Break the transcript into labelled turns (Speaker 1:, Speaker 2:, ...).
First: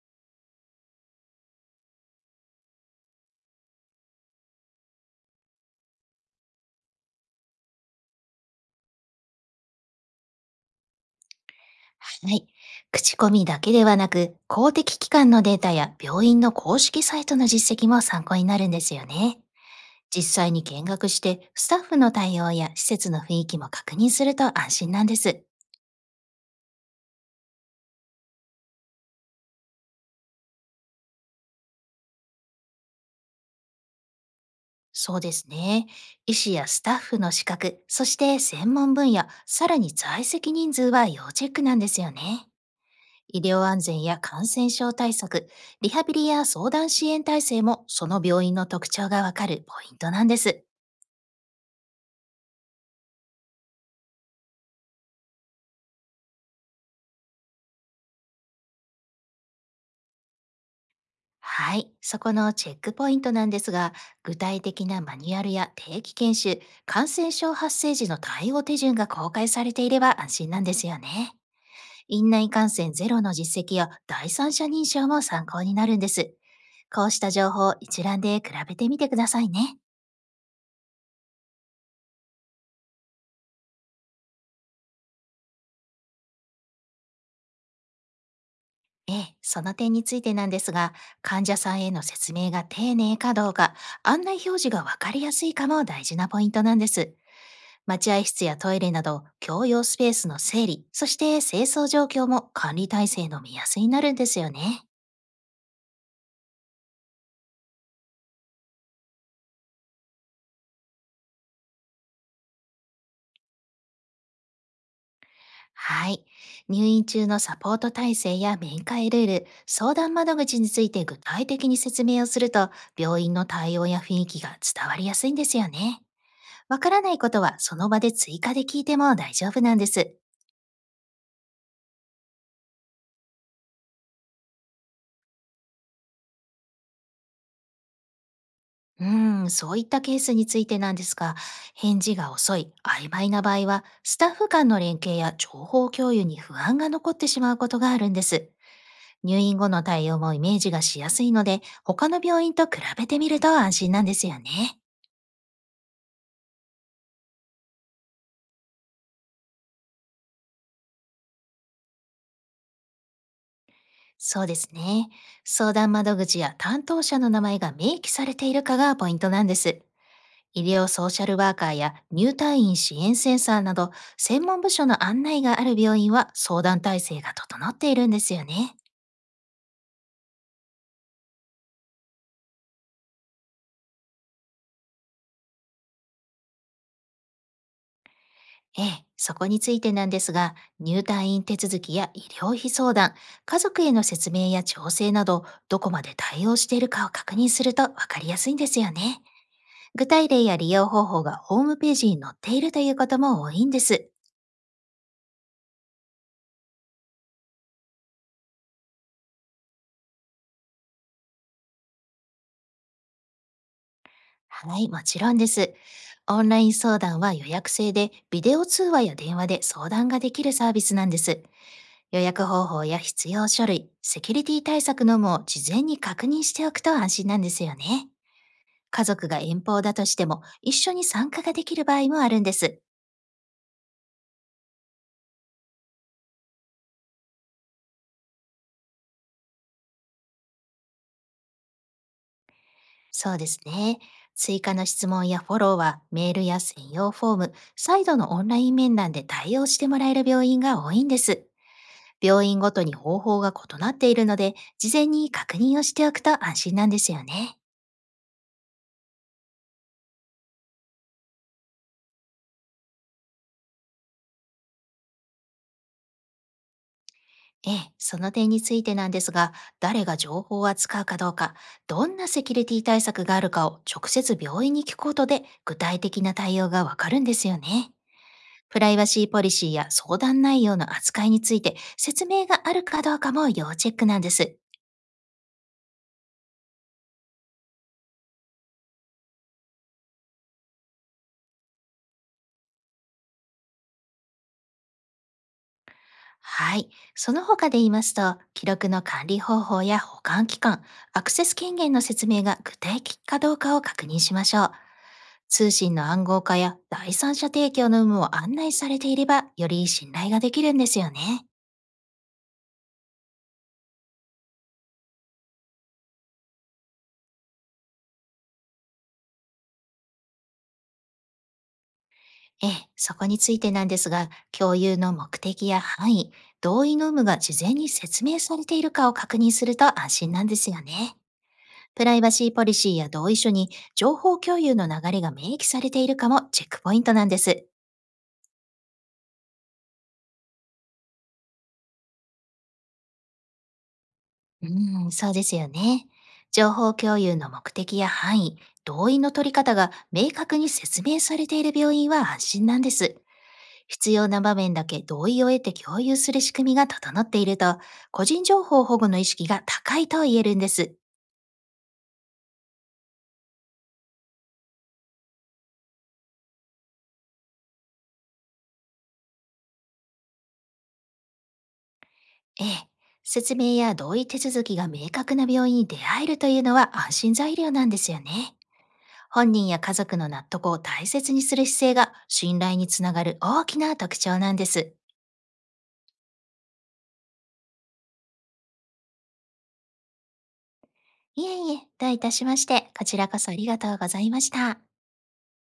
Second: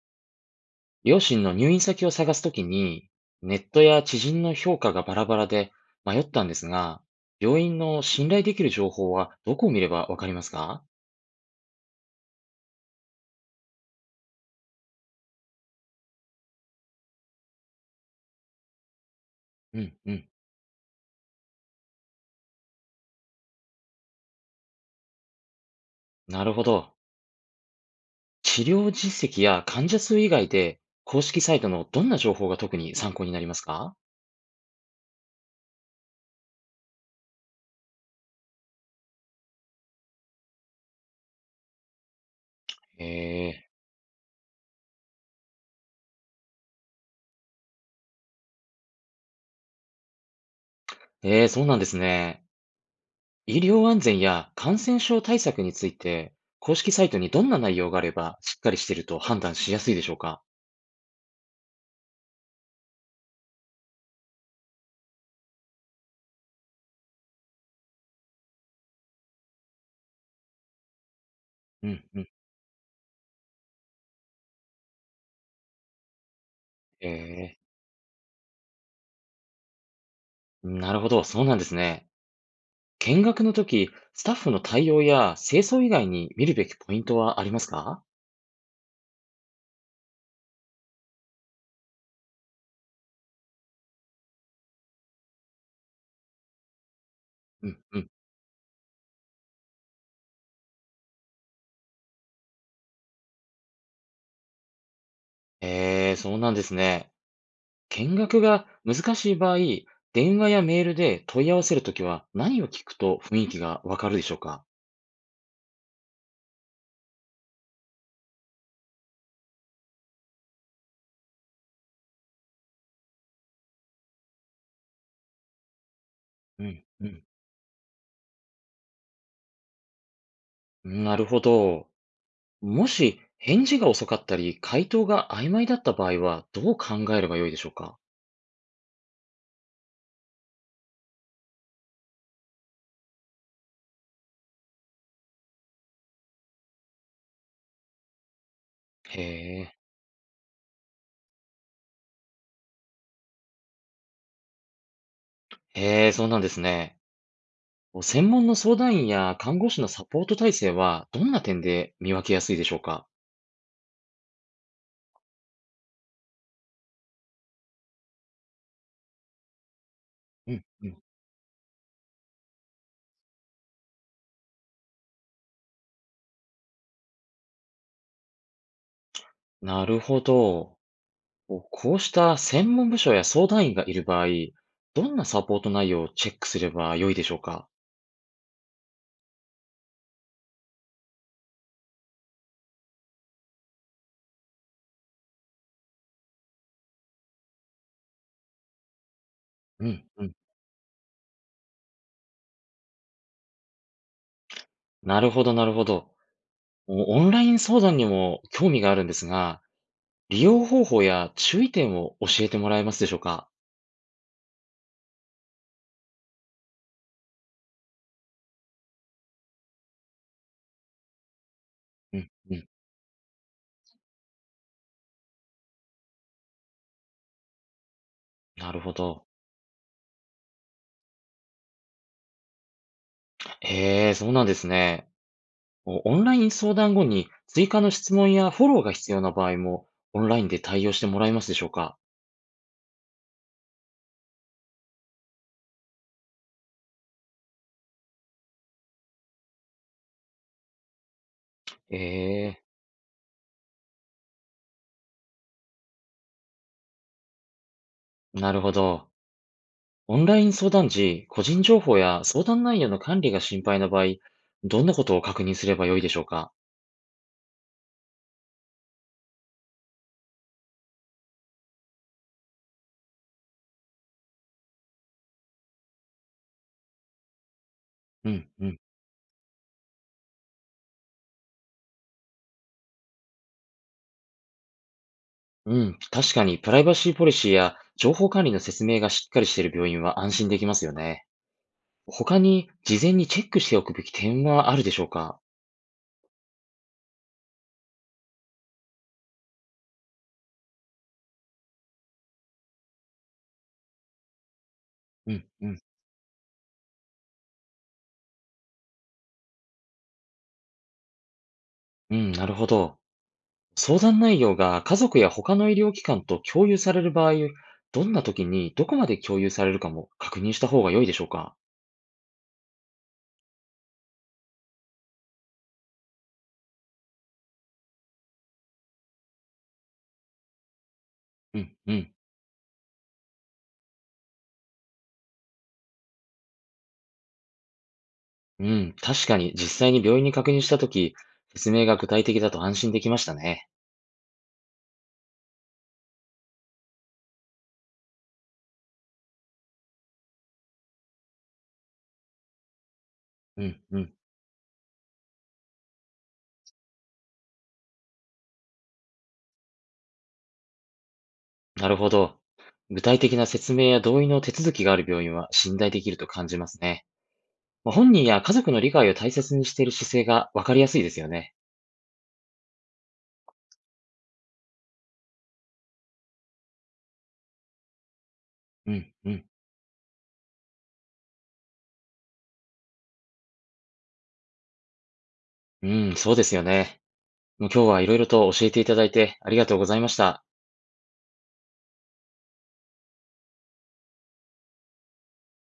Speaker 1: 両親の入院先を探すときに、ネットや知人の評価がバラバラで迷ったんですが、病院の信頼できる情報はどこを見ればわかりますか？
Speaker 2: はい。口コミだけではなく、公的機関のデータや病院の公式サイトの実績も参考になるんですよね。
Speaker 1: うん、う
Speaker 2: 実
Speaker 1: ん。
Speaker 2: 際に見学して、スタッフの対応や施設の雰囲気も確認すると安心なんです。
Speaker 1: なるほど。治療実績や患者数以外で、公式サイトのどんな情報が特に参考になりますか？
Speaker 2: そうですね。医師やスタッフの資格、そして専門分野、さらに在籍人数は要チェックなんですよね。
Speaker 1: へ
Speaker 2: 医療
Speaker 1: え、
Speaker 2: 安全や感染症対策、リハビリや相談支援体制もその病院の特徴がわかるポイントなんです。
Speaker 1: そうなんですね。医療安全や感染症対策について、公式サイトにどんな内容があればしっかりしていると判断しやすいでしょうか？
Speaker 2: はい、そこのチェックポイントなんですが、具体的なマニュアルや定期研修、感染症発生時の対応手順が公開されていれば安心なんですよね。
Speaker 1: うん、うん。
Speaker 2: 院内感染ゼロの実績や第三者認証も参考になるんです。こうした情
Speaker 1: え
Speaker 2: 報
Speaker 1: ー
Speaker 2: を一覧で比べてみてくださいね。
Speaker 1: なるほど、そうなんですね。見学の時、スタッフの対応や清掃以外に見るべきポイントはありますか？
Speaker 2: ええ、その点についてなんですが、患者さんへの説明が丁寧かどうか、案内表示がわかりやすいかも大事なポイントなんです。
Speaker 1: うんうん。
Speaker 2: 待合室やトイレなど、共用スペースの整理、そして清掃状況も管理体制の目安になるんですよね。
Speaker 1: えー、そうなんですね。見学が難しい場合、電話やメールで問い合わせるときは何を聞くと雰囲気がわかるでしょうか？
Speaker 2: はい。入院中のサポート体制や面会ルール、相談窓口について具体的に説明をすると、病院の対応や雰囲気が伝わりやすいんですよね。
Speaker 1: う
Speaker 2: わ
Speaker 1: ん
Speaker 2: から
Speaker 1: う
Speaker 2: ない
Speaker 1: ん。
Speaker 2: ことはその場で追加で聞いても大丈夫なんです。
Speaker 1: なるほど。もし返事が遅かったり、回答が曖昧だった場合はどう考えればよいでしょうか？
Speaker 2: うん、そういったケースについてなんですが、返事が遅い、曖昧な場合は、スタッフ間の連携や情報共有に不安が残ってしまうことがあるんです。
Speaker 1: へ
Speaker 2: 入院後
Speaker 1: え、
Speaker 2: の対応もイメージがしやすいので、他の病院と比べてみると安心なんですよね。
Speaker 1: へえ、そうなんですね。専門の相談員や看護師のサポート体制はどんな点で見分けやすいでしょうか？
Speaker 2: そうですね。相談窓口や担当者の名前が明記されているかがポイントなんです。
Speaker 1: う
Speaker 2: 医
Speaker 1: んう
Speaker 2: 療
Speaker 1: ん。
Speaker 2: ソーシャルワーカーや入退院支援センサーなど、専門部署の案内がある病院は相談体制が整っているんですよね。
Speaker 1: なるほど。こうした専門部署や相談員がいる場合、どんなサポート内容をチェックすれば良いでしょうか？
Speaker 2: ええ、そこについてなんですが、入退院手続きや医療費相談、家族への説明や調整など、どこまで対応しているかを確認すると分かりやすいんですよね。
Speaker 1: うん。
Speaker 2: 具
Speaker 1: う
Speaker 2: 体
Speaker 1: ん。
Speaker 2: 例や利用方法がホームページに載っているということも多いんです。
Speaker 1: なるほど、なるほど。オンライン相談にも興味があるんですが、利用方法や注意点を教えてもらえますでしょうか？
Speaker 2: はい、もちろんです。オンライン相談は予約制で、ビデオ通話や電話で相談ができるサービスなんです。
Speaker 1: う
Speaker 2: 予
Speaker 1: ん。
Speaker 2: 約
Speaker 1: う
Speaker 2: 方
Speaker 1: ん。
Speaker 2: 法や必要書類、セキュリティ対策のも事前に確認しておくと安心なんですよね。
Speaker 1: なるほ
Speaker 2: 家
Speaker 1: ど。
Speaker 2: 族が遠方だとしても、一緒に参加ができる場合もあるんです。
Speaker 1: へえ、そうなんですね。オンライン相談後に追加の質問やフォローが必要な場合もオンラインで対応してもらえますでしょうか？
Speaker 2: そうですね。追加の質問やフォローは、メールや専用フォーム、再度のオンライン面談で対応してもらえる病院が多いんです。病
Speaker 1: え
Speaker 2: 院
Speaker 1: え、
Speaker 2: ごとに方法が異なっているので、事前に確認をしておくと安心なんですよね。
Speaker 1: なるほど。オンライン相談時、個人情報や相談内容の管理が心配な場合、どんなことを確認すればよいでしょうか？
Speaker 2: ええ、その点についてなんですが、誰が情報を扱うかどうか、どんなセキュリティ対策があるかを直接病院に聞くことで具体的な対応がわかるんですよね。
Speaker 1: うん、うん。
Speaker 2: プライバシーポリシーや相談内容の扱いについて説明があるかどうかも要チェックなんです。
Speaker 1: うん、確かにプライバシーポリシーや情報管理の説明がしっかりしている病院は安心できますよね。他に事前にチェックしておくべき点はあるでしょうか？
Speaker 2: はい。その他で言いますと、記録の管理方法や保管期間、アクセス権限の説明が具体的かどうかを確認しましょう。
Speaker 1: うん、う
Speaker 2: 通
Speaker 1: ん。
Speaker 2: 信の暗号化や第三者提供の有無を案内されていれば、より信頼ができるんですよね。
Speaker 1: うん、なるほど。相談内容が家族や他の医療機関と共有される場合、どんな時にどこまで共有されるかも確認した方が良いでしょうか？
Speaker 2: ええ、そこについてなんですが、共有の目的や範囲、同意の有無が事前に説明されているかを確認すると安心なんですよね。
Speaker 1: うん、う
Speaker 2: プ
Speaker 1: ん、
Speaker 2: ライバシーポリシーや同意書に情報共有の流れが明記されているかもチェックポイントなんです。
Speaker 1: うん。確かに実際に病院に確認した時、説明が具体的だと安心できましたね。
Speaker 2: うん、そうですよね。情報共有の目的や範囲、同意の取り方が明確に説明されている病院は安心なんです。
Speaker 1: うん、う
Speaker 2: 必
Speaker 1: ん。
Speaker 2: 要な場面だけ同意を得て共有する仕組みが整っていると、個人情報保護の意識が高いと言えるんです。
Speaker 1: なるほど。具体的な説明や同意の手続きがある病院は信頼できると感じますね。まあ本人や家族の理解を大切にしている姿勢が分かりやすいですよね。
Speaker 2: ええ。説明や同意手続きが明確な病院に出会えるというのは安心材料なんですよね。
Speaker 1: うん、うん、
Speaker 2: 本人や家族の納得を大切にする姿勢が信頼につながる大きな特徴なんです。
Speaker 1: うん、そうですよね。もう今日はいろいろと教えていただいてありがとうございました。
Speaker 2: いえいえ、どういたしまして、こちらこそありがとうございました。